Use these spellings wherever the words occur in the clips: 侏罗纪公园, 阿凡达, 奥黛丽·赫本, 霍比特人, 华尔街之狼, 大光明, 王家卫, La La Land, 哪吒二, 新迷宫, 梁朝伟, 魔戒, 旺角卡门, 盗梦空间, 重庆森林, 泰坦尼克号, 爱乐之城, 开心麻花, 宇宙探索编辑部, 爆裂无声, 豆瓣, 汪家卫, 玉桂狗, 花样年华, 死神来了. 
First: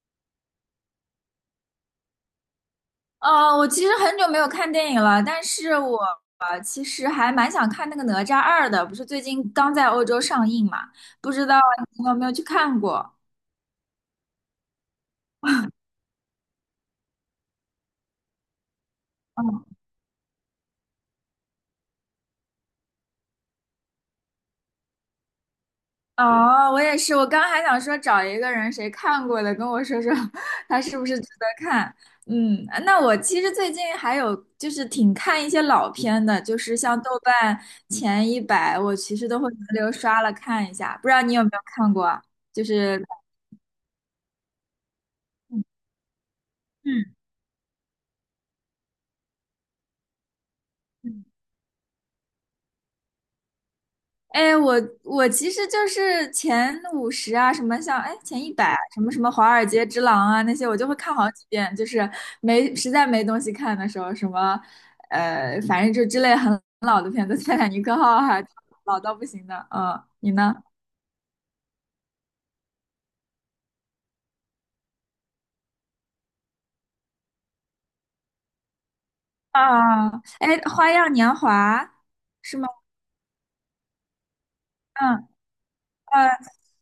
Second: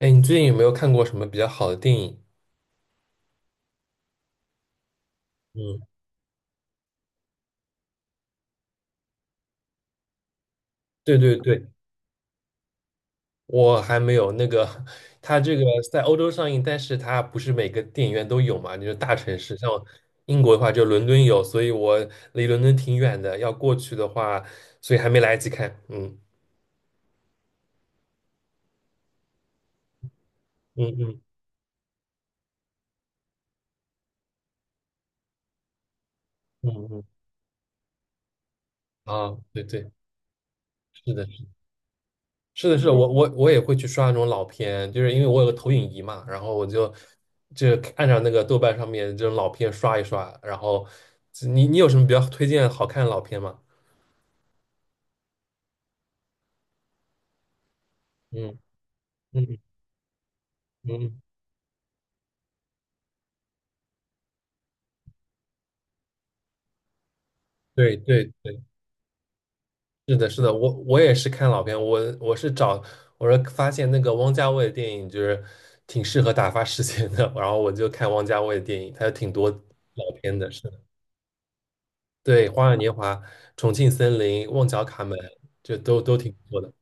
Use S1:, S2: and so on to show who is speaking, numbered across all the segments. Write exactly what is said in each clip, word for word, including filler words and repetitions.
S1: 哎，你最近有没有看过什么比较好的电影？
S2: 呃，我其实很久没有看电影了，但是
S1: 嗯，
S2: 我呃其实还蛮想看那个《哪吒二》的，不是最近刚在欧洲上映嘛？
S1: 对
S2: 不
S1: 对
S2: 知道
S1: 对，
S2: 你有没有去看过？
S1: 我还没有那个，它这个在欧洲上映，但是它不是每个电影院都有嘛，就是大城市，
S2: 嗯。
S1: 像英国的话就伦敦有，所以我离伦敦挺远的，要过去的话，所以还没来得及看。嗯
S2: 哦，我也是，我刚还想说找一个人谁看过的，跟我说说 他
S1: 嗯
S2: 是不是
S1: 嗯
S2: 值得看。嗯，那我其实最近还有就是挺看一些老片的，就是像
S1: 嗯
S2: 豆瓣前一百，我其实
S1: 嗯，啊，
S2: 都会轮
S1: 对对，
S2: 流刷了看一下，不知
S1: 是
S2: 道
S1: 的。
S2: 你有没有看过啊？就
S1: 是的，是的，
S2: 是，
S1: 我我我也会去刷那种老片，就是因为我有个投影仪嘛，然后我就
S2: 嗯。
S1: 就按照那个豆瓣上面这种老片刷一刷，然后你你有什么比较推荐好看的老片吗？
S2: 哎，我我其实就是前五十啊，什么像哎前一
S1: 嗯
S2: 百什么什么《华
S1: 嗯
S2: 尔街之狼》啊那些，我就会看
S1: 嗯，
S2: 好几遍，就是没实在没东西看的时候，什么呃，反正就之类很老的片子，《泰坦尼
S1: 对
S2: 克号》
S1: 对
S2: 还
S1: 对，
S2: 老到不行的。嗯，
S1: 是的，
S2: 你
S1: 是的，
S2: 呢？
S1: 我我也是看老片，我我是找我是发现那个汪家卫的电影就是挺适合打发时间的，然后我就看汪家卫的电影，他有挺多
S2: 啊，
S1: 老片
S2: 哎，
S1: 的，是的，
S2: 《花样年华》
S1: 对，
S2: 是
S1: 《花
S2: 吗？
S1: 样年华》《重庆森林》《旺角卡门》，
S2: 嗯。
S1: 就都都
S2: 呃，
S1: 挺不错的。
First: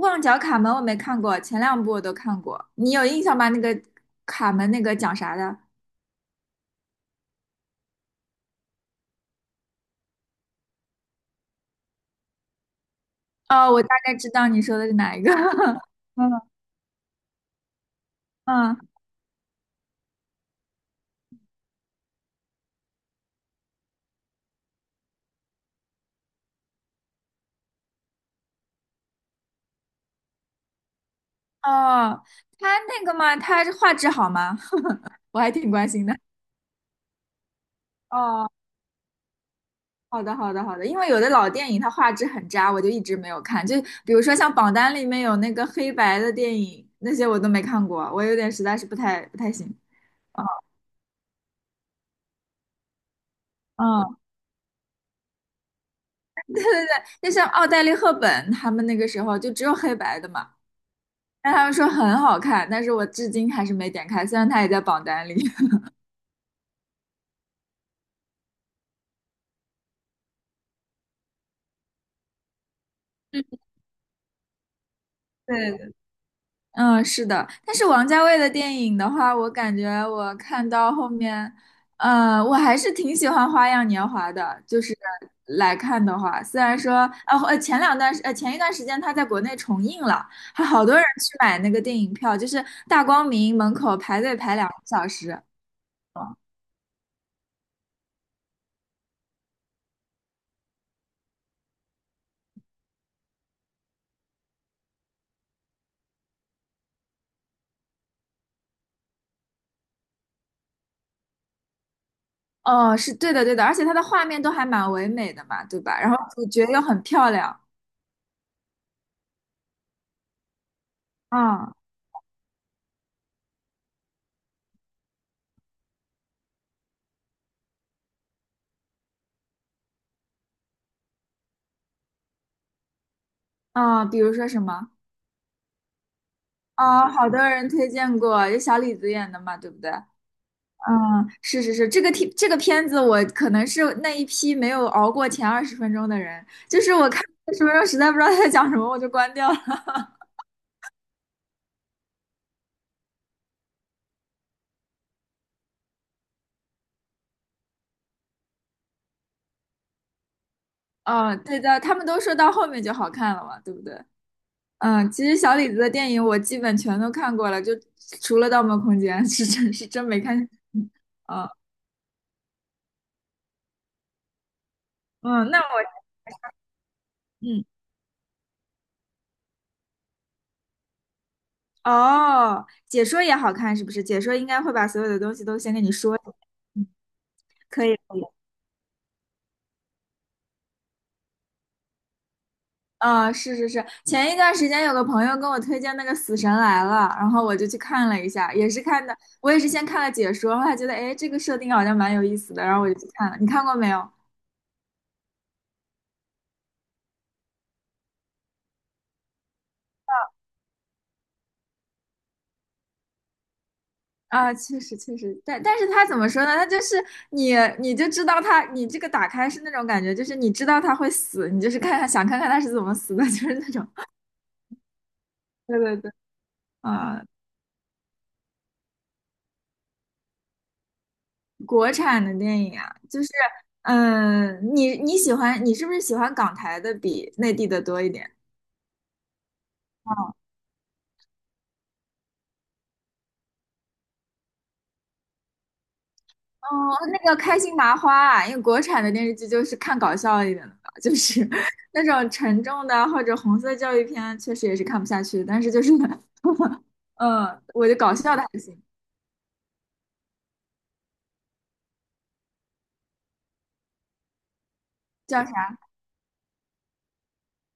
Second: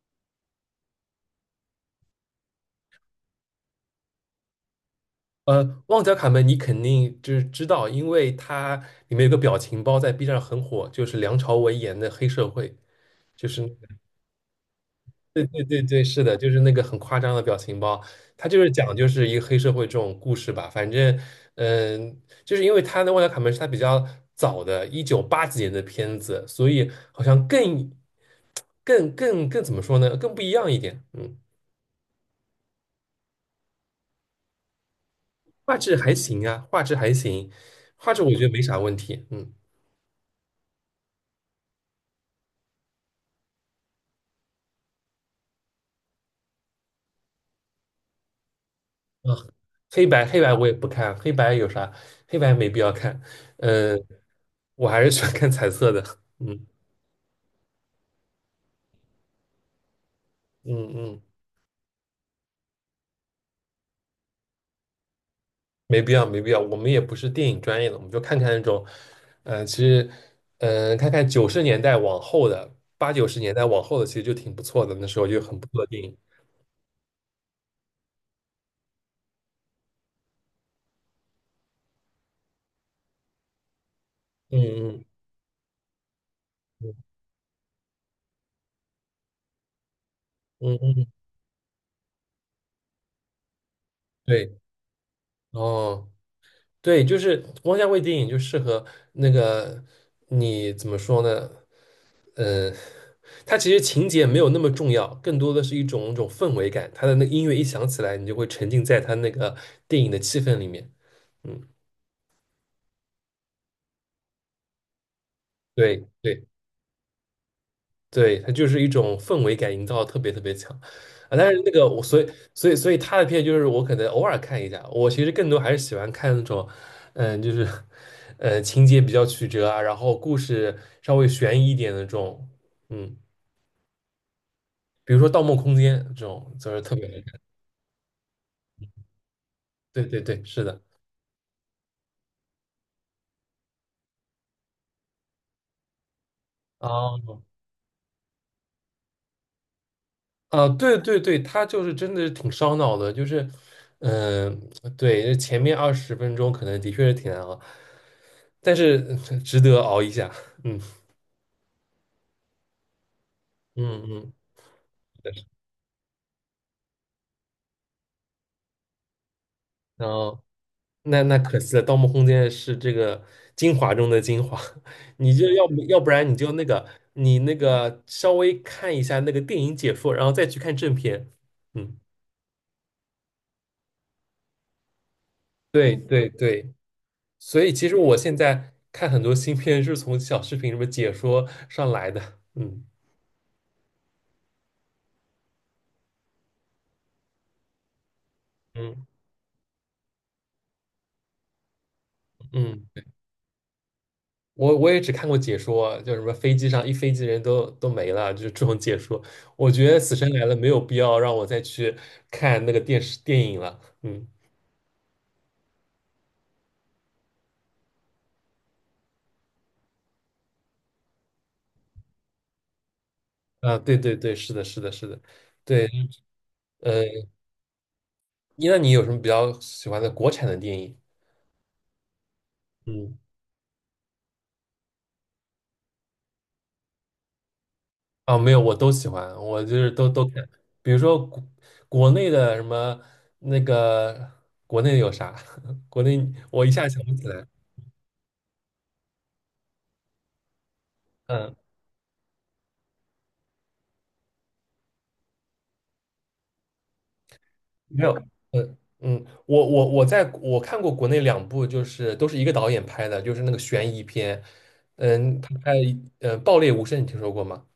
S2: 《旺角卡门》我没看过，前两部我都看过，你有印象吗？那个卡门那个讲啥的？
S1: 呃，旺角卡门你肯定就是知道，因为它里面有个表情包在 B 站很火，就是梁朝伟演的黑社会，就是那
S2: 哦，我大
S1: 个
S2: 概知道你说的是哪一个。
S1: 对对对 对，是
S2: 嗯。
S1: 的，就是那个很夸张的表情包，它就是
S2: 嗯。
S1: 讲就是一个黑社会这种故事吧。反正，嗯、就是因为他的《旺角卡门》是他比较早的，一九八几年的片子，所以好像更更更更怎么说呢，更不一样一点。嗯，
S2: 哦，他那个嘛，他画质好吗？我还挺
S1: 画
S2: 关
S1: 质
S2: 心
S1: 还
S2: 的。
S1: 行啊，画质还行，画质我觉得
S2: 哦，
S1: 没啥问题。嗯。
S2: 好的，好的，好的。因为有的老电影它画质很渣，我就一直没有看。就比如说像榜单里面有那个黑白的电影，那些我都没看过，我有点实在是不太
S1: 啊，
S2: 不太行。
S1: 黑白黑
S2: 哦。
S1: 白我也不看，黑白有啥？黑白没必要看。嗯，
S2: 嗯。
S1: 我还是喜欢看彩色的。
S2: 对
S1: 嗯
S2: 对对，就像奥黛丽·赫本他们那个时候就只有黑白的嘛，
S1: 嗯嗯，
S2: 但他们说很好看，但是我至今还是没点开，虽然它也在榜单里。
S1: 没必要没必要。我们也不是电影专业的，我们就看看那种，嗯，其实，嗯，看看九十年代往后的，八九十年代往后的，其实就挺不错的。那时候就很不错的
S2: 对。
S1: 电影。
S2: 嗯，是的，但是王家卫的电影的话，我感觉我看到后面，呃，我还是挺喜欢《花样年华》的，就是
S1: 嗯
S2: 来看的话，虽然说，
S1: 嗯
S2: 呃，呃前两段时，呃，前一段时间他在国内重映了，还
S1: 嗯
S2: 好
S1: 嗯
S2: 多人
S1: 嗯，
S2: 去买那个电影票，就是大光明门口排队
S1: 对，
S2: 排两个小时。
S1: 哦，
S2: 嗯。
S1: 对，就是汪家卫电影就适合那个你怎么说呢？嗯。它其实情节没有那么重要，更多的是一种一种氛围感。它的那个音乐一响起来，你就会沉浸在它那个电影的气氛里面。嗯，
S2: 哦，是对的，对的，而且它的画面都还蛮唯美的嘛，对吧？
S1: 对
S2: 然后
S1: 对
S2: 主角又很漂亮，
S1: 对，它就是一种氛围感营造得特别特别强啊。但是那
S2: 嗯
S1: 个我所以所以所以他的片就是我可能偶尔看一下，我其实更多还是喜欢看那种，嗯，就是呃情节比较曲折啊，然后故事稍微悬疑一点的这种，嗯，
S2: 嗯，比如说什么？
S1: 比如说《盗梦空间》这种，就是特别
S2: 啊，
S1: 好
S2: 好多
S1: 看。
S2: 人推荐过，有小李子演的嘛，对不对？
S1: 对对对，是的。
S2: 嗯，是是是，这个题这个片子我可能是那一批没有熬过前二十分钟的人，就是我看
S1: 哦，
S2: 二十分钟实在不知道他在讲什么，我就关掉了。
S1: 啊，对对对，他就是真的是挺烧脑的，就是，嗯、对，前面二十分钟可能的确是挺难熬，但是值得熬一下，嗯
S2: 嗯，对的，他们都说到后面就好看了嘛，对不对？
S1: 嗯嗯，
S2: 嗯，其实小李子的电影我基本全都看过了，就除了《盗梦空间》是真是真
S1: 然
S2: 没看。
S1: 后那那
S2: 嗯
S1: 可惜了，《盗梦空间》是这个精华中的精华，你就
S2: 嗯，那
S1: 要不要
S2: 我
S1: 不然你就那个你那
S2: 嗯
S1: 个稍微看一下那个电影解说，然后再去看正片，嗯，
S2: 哦，解说也好看是不是？解说应该会把所有的东西都先跟你
S1: 对
S2: 说。
S1: 对对。
S2: 嗯，
S1: 所以
S2: 可
S1: 其实
S2: 以。
S1: 我现在看很多新片是从小视频什么解说上来的，嗯
S2: 啊，是是是，前一段时间有个朋友跟我推荐那个《死神来了》，然后我就去看了一下，也是
S1: 嗯
S2: 看的，我也是先看了解说，后来觉得哎，这个设定好像蛮有意思的，然后
S1: 嗯，
S2: 我就去看了。你看过没有？
S1: 我我也只看过解说，就什么飞机上一飞机人都都没了，就是这种解说。我觉得《死神来了》没有必要让我再去看那个电视电影了，嗯
S2: 啊，确实确实，但但是他怎么说呢？他就是你你就知道他，你这个打开是那种感觉，就是你知道他会死，你就是看看想看看他是怎么死的，就是那
S1: 啊，
S2: 种。
S1: 对对对，是的，是的，是的，
S2: 对
S1: 对，
S2: 对对，
S1: 呃，
S2: 啊，
S1: 那你有什么比较喜欢的国产的电影？
S2: 国产的电影啊，
S1: 嗯。
S2: 就是。嗯，你你喜欢你是不是喜欢港台的比内地的多一点？
S1: 啊，没有，我都喜欢，我就是都都看，比如说国国内的什么那个国内有啥，国内我
S2: 哦，
S1: 一下想不
S2: 那
S1: 起
S2: 个
S1: 来，
S2: 开心麻花啊，因为国产的电视剧就是看搞笑一点的吧，就是
S1: 嗯，
S2: 那种沉重的或者红色教育片，确实也是看不下去的。但是就是，嗯，我就
S1: 没有，
S2: 搞笑的还
S1: 嗯
S2: 行。
S1: 嗯，我我我在我看过国内两部，就是都是一个导演拍的，就是那个悬疑片，嗯，
S2: 叫
S1: 他拍
S2: 啥？
S1: 呃《爆裂无声》，你听说过吗？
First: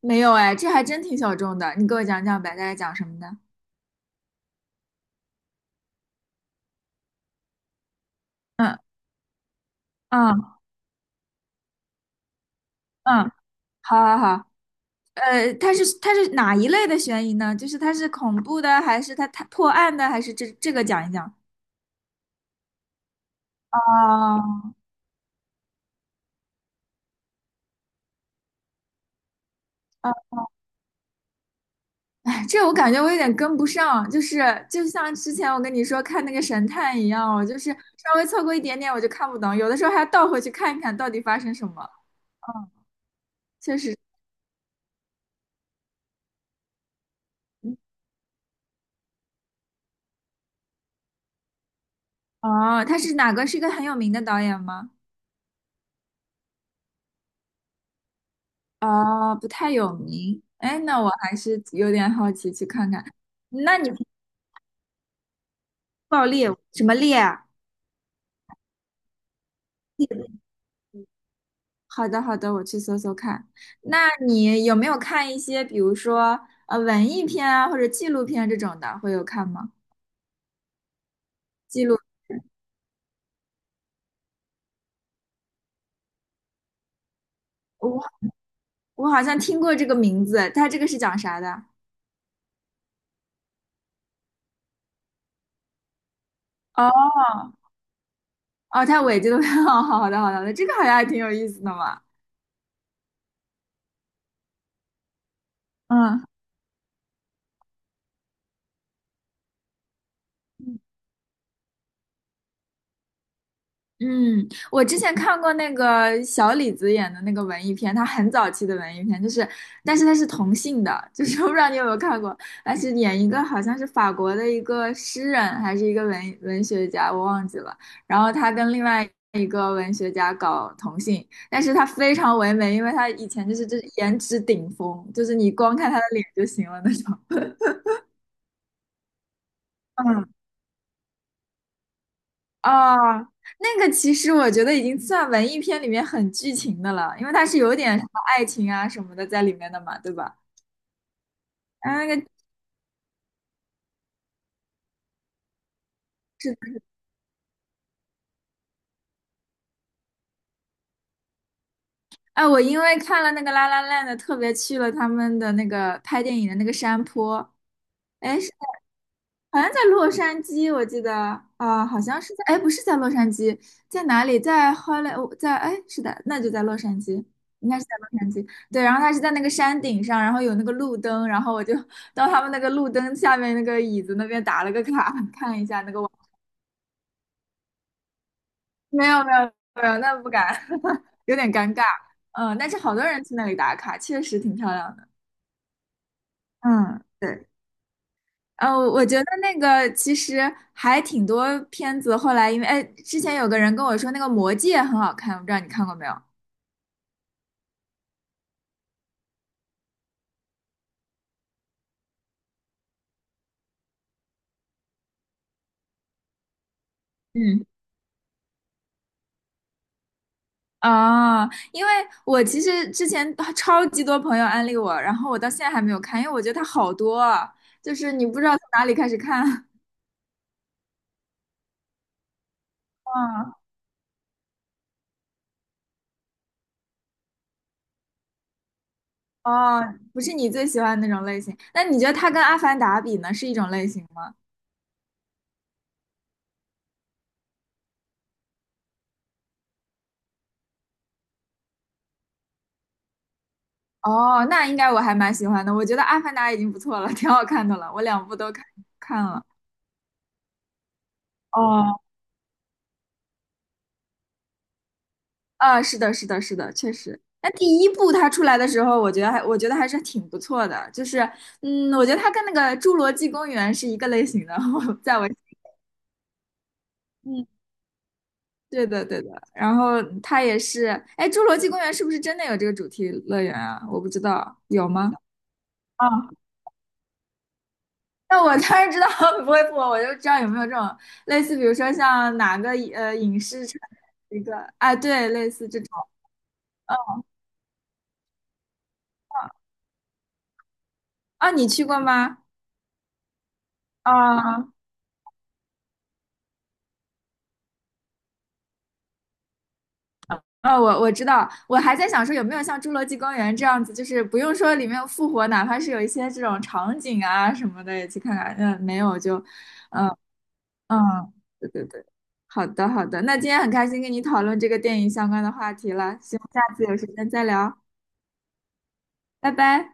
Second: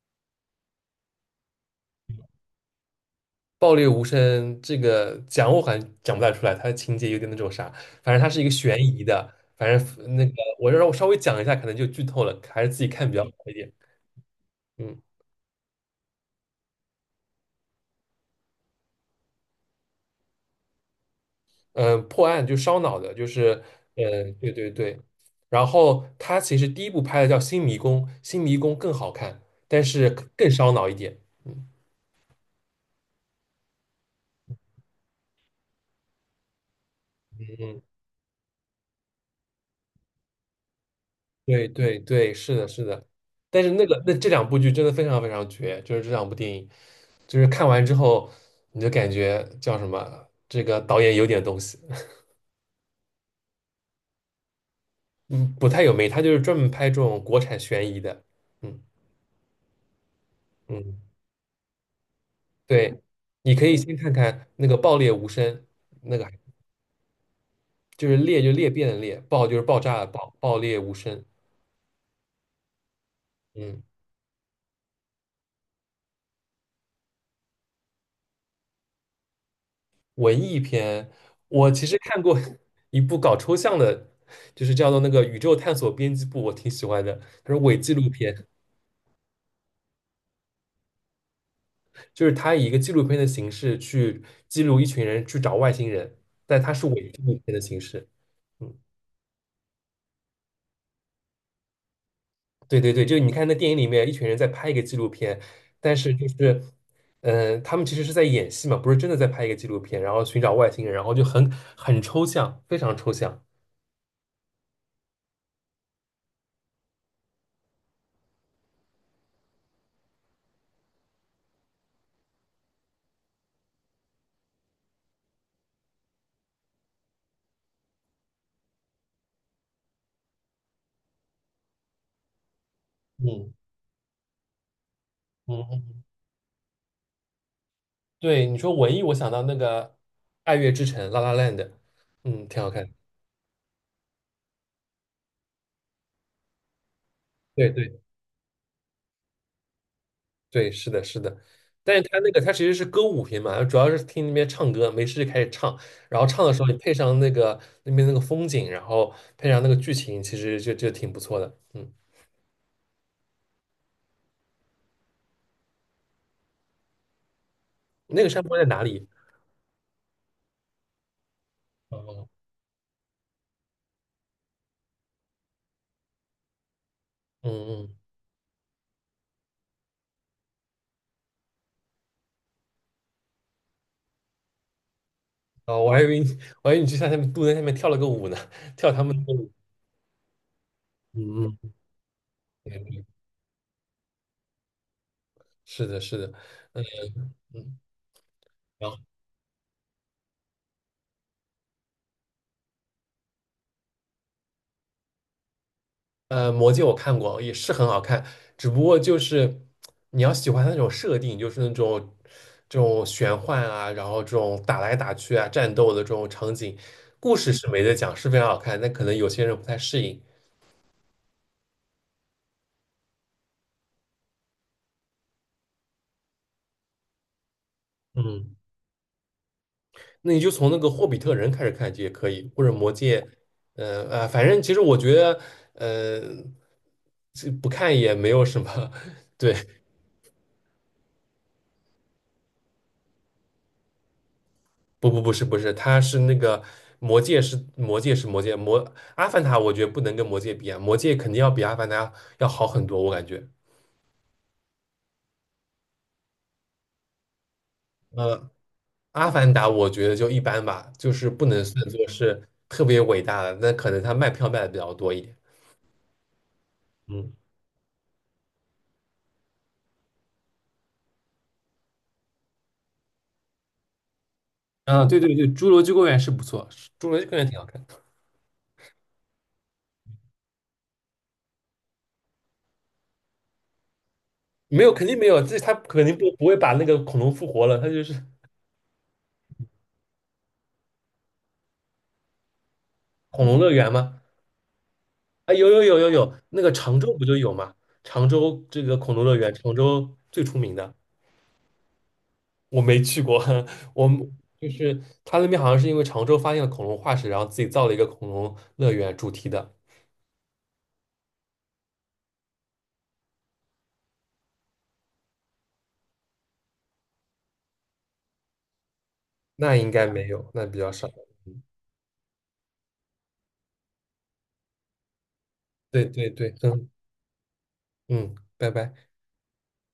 S2: 没有哎，这还真挺小众的。你给我讲讲呗，大概讲什么的？
S1: 爆裂无声这个讲我好像讲不太出来，它的情节有点那种啥，反正它是一个悬
S2: 嗯
S1: 疑的，反正那个
S2: 嗯
S1: 我让我稍微讲一下，可能就剧透了，还是自己看比较好
S2: 嗯，
S1: 一点。
S2: 好好好。
S1: 嗯
S2: 呃，它是它是哪一类的悬疑呢？就是它是恐怖的，还是它它破案的，还是这这个讲一讲？
S1: 嗯，呃破案就烧脑的，就是嗯，呃对对
S2: 哦，
S1: 对。然后他其实第一部拍的叫《新迷宫》，《新迷宫》更好看，但是更烧脑一点。嗯
S2: 这我感觉我有点跟不上，就是就像之前我跟你说看那个神探一样，我就是
S1: 嗯
S2: 稍微错过一点点我就看不懂，有的时候还要倒回去看一看到底发生什
S1: 对
S2: 么。
S1: 对对，是的，
S2: 嗯，
S1: 是的。但是
S2: 确
S1: 那
S2: 实。
S1: 个那这两部剧真的非常非常绝，就是这两部电影，就是看完之后你就感觉叫什么，这个导演有点东西，
S2: 哦，他是哪个？是一个很有名的导演吗？
S1: 嗯，不太有没，他就是专门拍这种国产悬疑的，嗯
S2: 哦，不太有名。哎，
S1: 嗯，
S2: 那我还是有点好奇去看
S1: 对，
S2: 看。
S1: 你可以
S2: 那你
S1: 先看看那个《爆裂无声》，那个
S2: 爆裂什么裂啊？
S1: 就是裂就裂变的裂，爆就是爆炸的爆，爆裂无声，
S2: 好的，好的，我去搜搜看。
S1: 嗯。
S2: 那你有没有看一些，比如说呃文艺片啊，或者纪录片这种的，会有看吗？
S1: 文艺片，我
S2: 记
S1: 其实
S2: 录。
S1: 看过 一部搞抽象的，就是叫做那个《宇宙探索编辑部》，我挺喜欢的。它是伪纪录片，
S2: 我好像听过这个名字，它这个是讲啥的？
S1: 就是它以一个纪录片的形式去记录一群人去找外星人，但它是
S2: 哦。
S1: 伪纪录片的形式。嗯，
S2: 哦，它尾这个，好的好的好的，这个好像还挺有意思的嘛。
S1: 对对对，就是你看那电影里面，一群人在拍一个纪录片，但是
S2: 嗯
S1: 就是，嗯、他们其实是在演戏嘛，不是真的在拍一个纪录片，然后寻找外星人，然后就很很抽象，非常抽象。
S2: 嗯。我之前看过那个小李子演的那个文艺片，他很早期的文艺片，就是，但是他是同性的，就是我不知道你有没有看过，他是演一个好像是法国的一个诗人还是一个文文学家，我忘记了，然后他跟另外一个文学家搞同性，但是他非常唯美，因为他以前
S1: 嗯
S2: 就是就是颜值顶峰，就是你光
S1: 嗯
S2: 看他的脸就行了那种。
S1: 对，你说文艺，我想到那个
S2: 嗯。
S1: 《爱乐之城》La La Land，嗯，挺好看。
S2: 哦，那个其实我觉得已经算文艺片里面很剧情的了，因为它是
S1: 对
S2: 有
S1: 对
S2: 点什么爱情啊什么的在里面的嘛，对吧？
S1: 对，是的，是的。
S2: 然
S1: 但是
S2: 后那
S1: 他
S2: 个，
S1: 那个他其实是歌舞片嘛，主要是听那边唱歌，没事就开始唱，然后唱的时候你配上那个那边那个风景，然后配上那个剧情，其实就就挺不错的。嗯，
S2: 哎，我因为看了那个《La La n d》 特别去了他们的那个拍电影的那个山坡，
S1: 那个
S2: 哎，
S1: 山坡在哪里？
S2: 好像在洛杉矶，我记得啊，好像
S1: 哦，
S2: 是在，哎，不是在洛杉矶，在哪里？在 h o 我在，哎，是的，那就在洛杉矶，
S1: 嗯
S2: 应该是在
S1: 嗯，
S2: 洛杉矶。对，然后他是在那个山顶上，然后有那个路灯，然后我就到他们那个路灯下面那个椅子那边打了个卡，看一
S1: 哦，
S2: 下
S1: 我
S2: 那个
S1: 还以
S2: 网。
S1: 为你我还以为你去下面路在下面跳了个舞呢，跳他
S2: 没
S1: 们
S2: 有，
S1: 的
S2: 没
S1: 舞。
S2: 有，没有，那不敢，有点
S1: 嗯
S2: 尴
S1: 嗯，
S2: 尬。嗯，但是
S1: 对
S2: 好多
S1: 对
S2: 人去那里打卡，确实挺漂亮的。
S1: 是的，是的，嗯
S2: 嗯，
S1: 嗯。
S2: 对。
S1: 嗯
S2: 呃，
S1: 然后。
S2: 我觉得那个其实还挺多片子，后来因为哎，之前有个人跟我说那个《魔戒》很好看，我不知道你看过没有？
S1: 呃，魔戒我看过，也是很好看，只不过就是你要喜欢它那种设定，就是那种这种玄幻啊，然后这种打来打去啊，战斗的这种场景，故事
S2: 嗯，
S1: 是没得讲，是非常好看，但可能有些人不太适应。
S2: 啊，因为我其实之前啊超级多朋友安利我，然后我到现在还没有看，因为我觉得它好多啊，就是你不知道
S1: 嗯，
S2: 从哪里开始看。
S1: 那你就从那个《霍比特人》开始看就也可以，或者《魔戒》
S2: 嗯，
S1: 呃，呃反正其实我觉得，呃，这不看也没有什么，对。
S2: 哦，不是你最喜欢的那种类型，那你觉得它跟《阿凡达》比呢，是一种类型吗？
S1: 不不不是不是，他是那个魔戒是魔戒是魔戒魔阿凡达，我觉得不能跟魔戒比啊，魔戒肯定要比阿凡达要好很多，我感觉。
S2: 哦，那应该我还蛮喜欢的，我觉得《阿凡达》已经不错了，挺好看的了，我两部
S1: 呃，
S2: 都看看
S1: 阿
S2: 了。
S1: 凡达我觉得就一般吧，就是不能算
S2: 哦，
S1: 作是特别伟大的，那可能他卖票卖的比较多一点。
S2: 啊，是的，是的，是的，确实。
S1: 嗯，
S2: 那第一部它出来的时候，我觉得还我觉得还是挺不错的，就是嗯，我觉得它跟那个《侏罗纪公园》是一个类型的。
S1: 啊，对
S2: 在我
S1: 对对，《侏罗纪公园》是不错，侏罗纪公园
S2: 嗯。
S1: 挺好看的
S2: 对的，对的。然后它也是，哎，《侏罗纪公园》是不是真的有这个主题乐园啊？我不知道，
S1: 没
S2: 有
S1: 有肯
S2: 吗？
S1: 定没有，这他肯
S2: 啊，
S1: 定不不会把那个恐龙复活了，他就是
S2: 那我当然知道 不会不，我就知道有没有这种类似，比如说像哪个呃影
S1: 恐龙
S2: 视
S1: 乐
S2: 产
S1: 园嘛。
S2: 一个，哎，对，类
S1: 哎，有
S2: 似这
S1: 有有
S2: 种。
S1: 有有，那个常州
S2: 嗯
S1: 不就有吗？常州这个恐龙乐园，常州最出名的，
S2: 啊，你去过吗？
S1: 我没去过。我们就
S2: 啊。
S1: 是他那边好像是因为常州发现了恐龙化石，然后自己造了一个恐龙乐园主题的，
S2: 哦，我我知道，我还在想说有没有像《侏罗纪公园》这样子，就是不用说里面有复活，哪怕是有一些这种场景啊什么的也去看看。嗯，没有就，
S1: 那应该
S2: 嗯
S1: 没有，那比较
S2: 嗯，
S1: 少。
S2: 对对对，好的好的，那今天很开心跟你讨论这个电影相关的话题
S1: 对
S2: 了，
S1: 对
S2: 希望
S1: 对，
S2: 下次
S1: 嗯
S2: 有时间再聊，
S1: 嗯，拜拜。
S2: 拜拜。